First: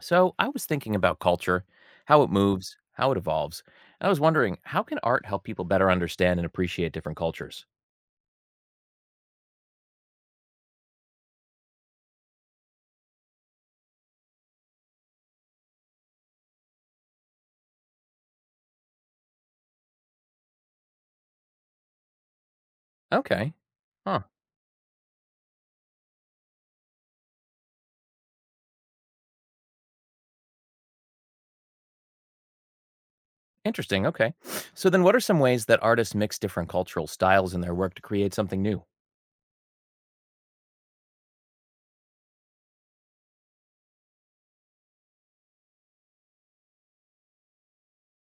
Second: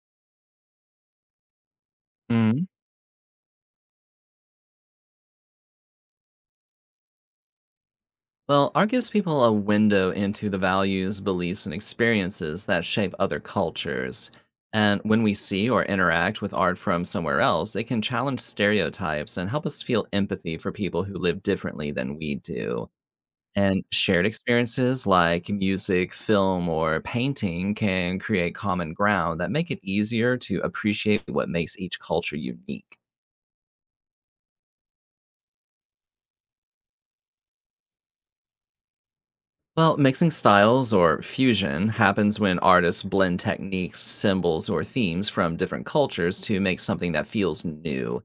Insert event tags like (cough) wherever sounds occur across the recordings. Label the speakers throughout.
Speaker 1: So I was thinking about culture, how it
Speaker 2: Mm.
Speaker 1: moves, how it evolves. And I was wondering, how can art help people better understand and appreciate different cultures?
Speaker 2: Well, art gives people a window into the values, beliefs, and experiences that shape other cultures. And when we see or interact with art from somewhere else, it can challenge stereotypes and help us feel empathy for people who live differently than we do.
Speaker 1: Okay.
Speaker 2: And
Speaker 1: Huh.
Speaker 2: shared experiences like music, film, or painting can create common ground that make it easier to appreciate what makes each culture unique.
Speaker 1: Interesting. Okay. So then what are some ways that artists mix different cultural styles in their work to create something new?
Speaker 2: Well, mixing styles or fusion happens when artists blend techniques, symbols, or themes from different cultures to make something that feels new.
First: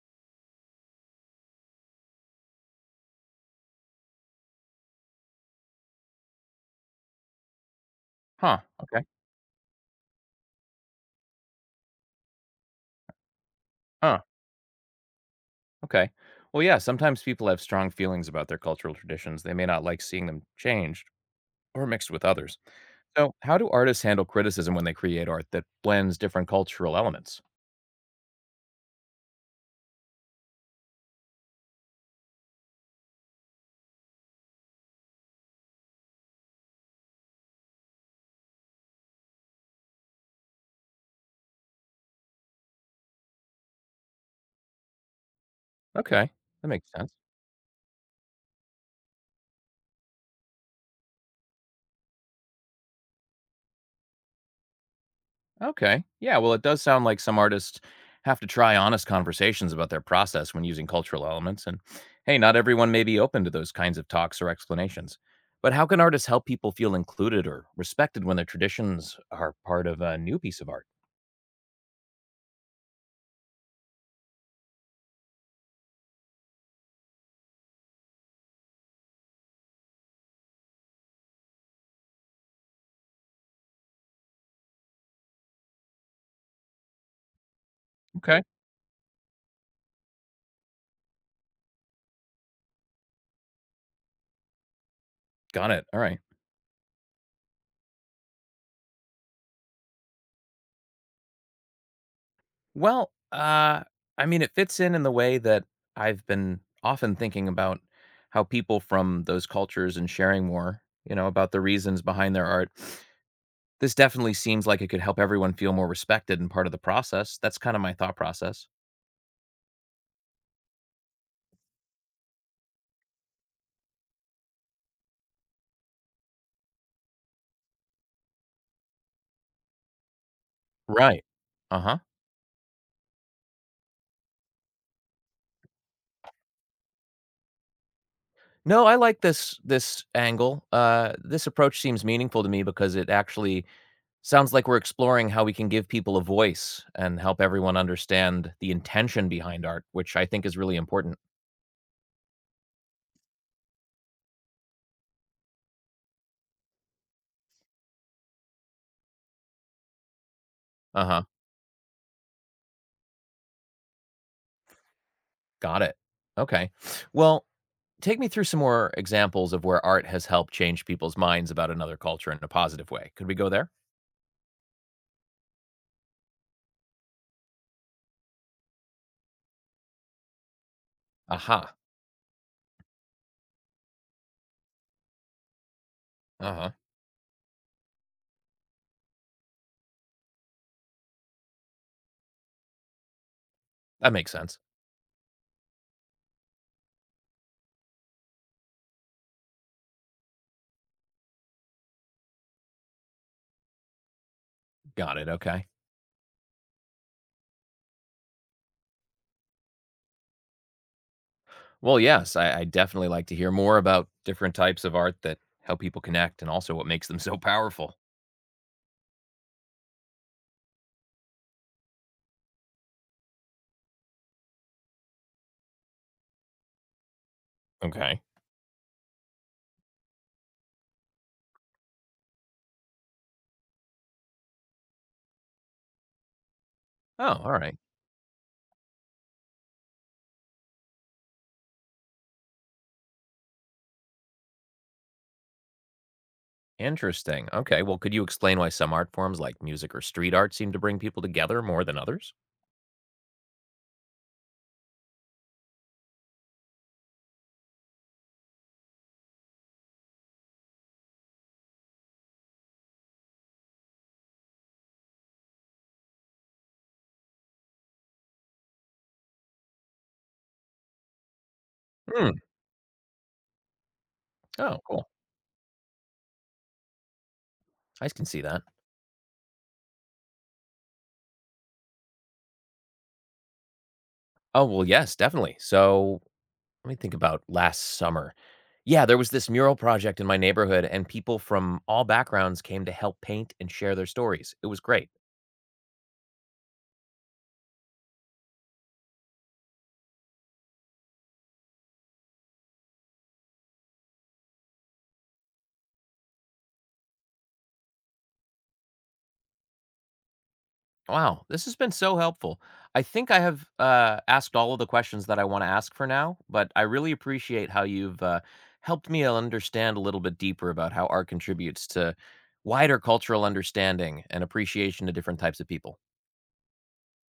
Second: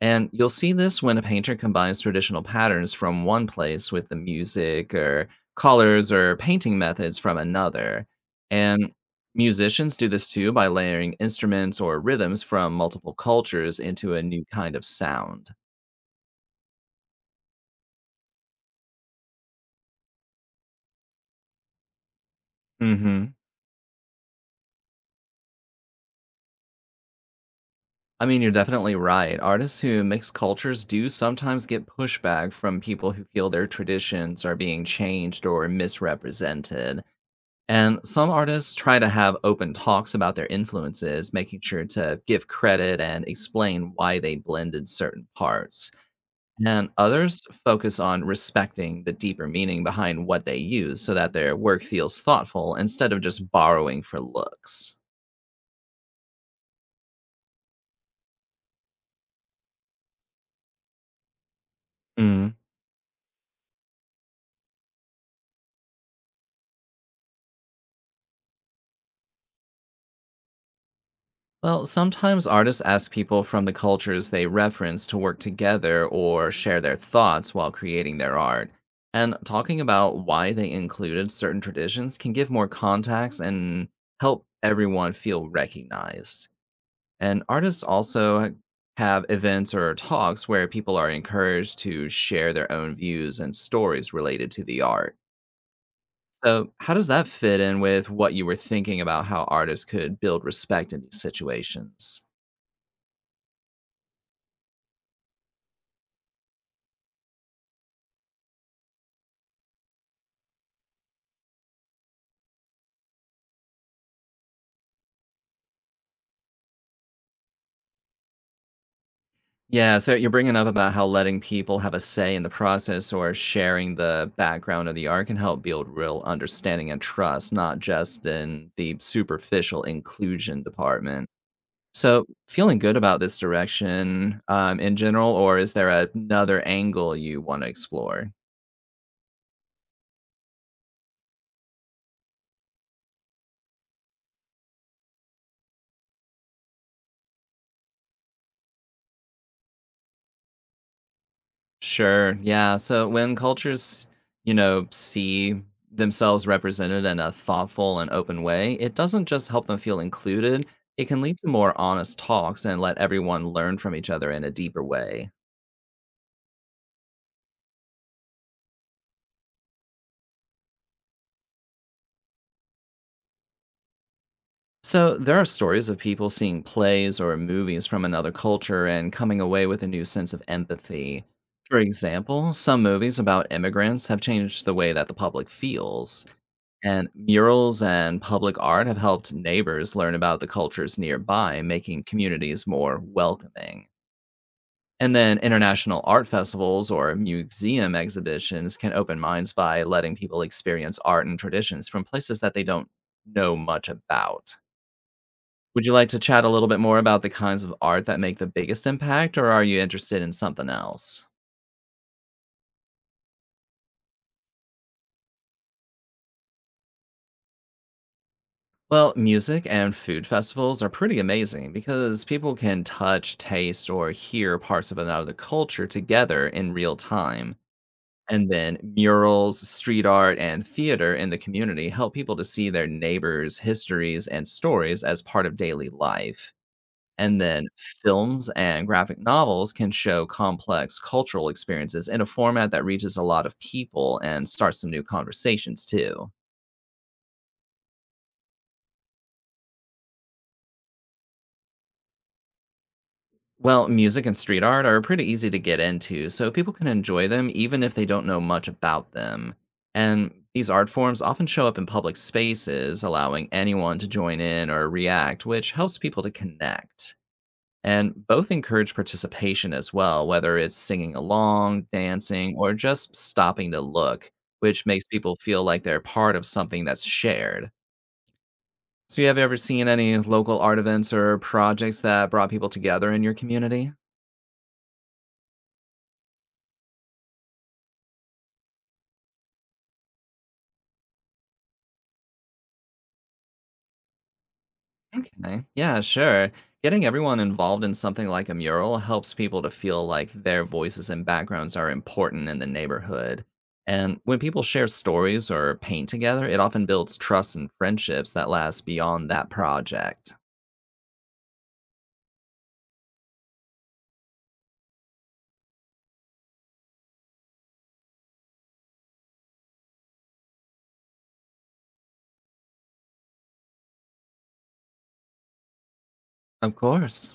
Speaker 2: And you'll see this when a painter combines traditional patterns from one place with the music or colors or painting methods from another.
Speaker 1: Huh.
Speaker 2: And
Speaker 1: Okay.
Speaker 2: musicians do this too by layering instruments or rhythms from multiple cultures into
Speaker 1: Huh.
Speaker 2: a new kind of sound.
Speaker 1: Okay. Well, yeah, sometimes people have strong feelings about their cultural traditions. They may not like seeing them changed or mixed with others. So,
Speaker 2: Hmm.
Speaker 1: how do artists handle criticism when they create art that blends different cultural elements?
Speaker 2: I mean, you're definitely right. Artists who mix cultures do sometimes get pushback from people who feel their traditions are being changed or misrepresented. And some artists try to have open talks about their influences, making sure to give credit and explain why they blended certain parts.
Speaker 1: Okay. That makes
Speaker 2: And
Speaker 1: sense.
Speaker 2: others focus on respecting the deeper meaning behind what they use so that their work feels thoughtful instead of just borrowing for looks.
Speaker 1: Okay. Yeah. Well, it does sound like some artists have to try honest conversations about their process when using cultural elements. And hey,
Speaker 2: Mm.
Speaker 1: not everyone may be open to those kinds of talks or explanations. But how can artists help people feel included or respected when their traditions are part of a new piece of art?
Speaker 2: Well, sometimes artists ask people from the cultures they reference to work together or share their thoughts while creating their art. And talking about why they included certain traditions can give more context and help everyone feel recognized. And artists
Speaker 1: Okay.
Speaker 2: also have events or talks where people are encouraged to share their own views and stories related to the art.
Speaker 1: Got it. All right.
Speaker 2: So, how does that fit in with what you were thinking about how artists could build respect in these situations?
Speaker 1: Well, I mean, it fits in the way that I've been often thinking about how people from those cultures and sharing more about the reasons behind their art. This definitely seems like it could help everyone feel more respected and part of the process. That's kind of my thought process.
Speaker 2: Yeah, so you're bringing up about how letting people have a say in the process or sharing the background of the art can help build real understanding and trust, not just in the superficial inclusion
Speaker 1: Right.
Speaker 2: department.
Speaker 1: Uh-huh.
Speaker 2: So, feeling good about this direction in general, or is there another angle you want to explore?
Speaker 1: No, I like this angle. This approach seems meaningful to me because it actually sounds like we're exploring how we can give people a voice and help everyone understand the intention behind art, which I think is really important.
Speaker 2: Sure. Yeah. So when cultures, you know, see themselves represented in a thoughtful and open way, it doesn't just help them feel included, it can
Speaker 1: Uh-huh.
Speaker 2: lead to more honest talks and let everyone learn from each other in a deeper way.
Speaker 1: Got it. Okay. Well, take me through some more examples of where art has helped change people's minds about another culture in a positive way. Could we go there?
Speaker 2: So there are stories of people seeing plays or movies from another culture and coming away with a new sense of empathy.
Speaker 1: Aha.
Speaker 2: For example, some movies about immigrants have changed the way that the public feels.
Speaker 1: Uh-huh.
Speaker 2: And murals and public art have helped neighbors learn about the cultures nearby, making communities more welcoming.
Speaker 1: That makes sense.
Speaker 2: And then international art festivals or museum exhibitions can open minds by letting people experience art and traditions from places that they don't know much about.
Speaker 1: Got it. Okay.
Speaker 2: Would you like to chat a little bit more about the kinds of art that make the biggest impact, or are you interested in something else?
Speaker 1: Well, yes, I definitely like to hear more about different types of art that help people connect and also what makes them (laughs) so powerful.
Speaker 2: Well, music and food festivals are pretty amazing because people can touch, taste, or hear parts of another culture together in real time.
Speaker 1: Okay.
Speaker 2: And then murals, street art, and theater in the community help people to see their neighbors' histories and stories as part of daily life. And
Speaker 1: Oh, all
Speaker 2: then
Speaker 1: right.
Speaker 2: films and graphic novels can show complex cultural experiences in a format that reaches a lot of people and starts some new conversations too.
Speaker 1: Interesting. Okay. Well, could you explain why some art forms like music or street art seem to bring people together more than others?
Speaker 2: Well, music and street art are pretty easy to get into, so people can enjoy them even if they don't know much about them. And these art forms often show up in public spaces, allowing anyone to join in or react, which helps people to connect. And both encourage participation as well, whether it's singing along,
Speaker 1: Hmm.
Speaker 2: dancing, or just stopping to look,
Speaker 1: Oh,
Speaker 2: which makes
Speaker 1: cool.
Speaker 2: people feel like they're part of something that's shared.
Speaker 1: I can see that.
Speaker 2: So, you have ever seen any local art events or projects that brought people together in your community?
Speaker 1: Oh, well, yes, definitely. So let me think about last summer. Yeah, there was this mural project in my neighborhood, and people from all backgrounds came to help paint and share their stories. It was great.
Speaker 2: Okay. Yeah, sure. Getting everyone involved in something like a mural helps people to feel like their voices and backgrounds are important in the neighborhood. And when people share stories or paint together, it often builds trust and friendships that last beyond that project.
Speaker 1: Wow, this has been so helpful. I think I have asked all of the questions that I want to ask for now, but I really appreciate how you've helped me understand a little bit deeper about how art contributes to wider cultural understanding and appreciation to different types of people.
Speaker 2: Of course.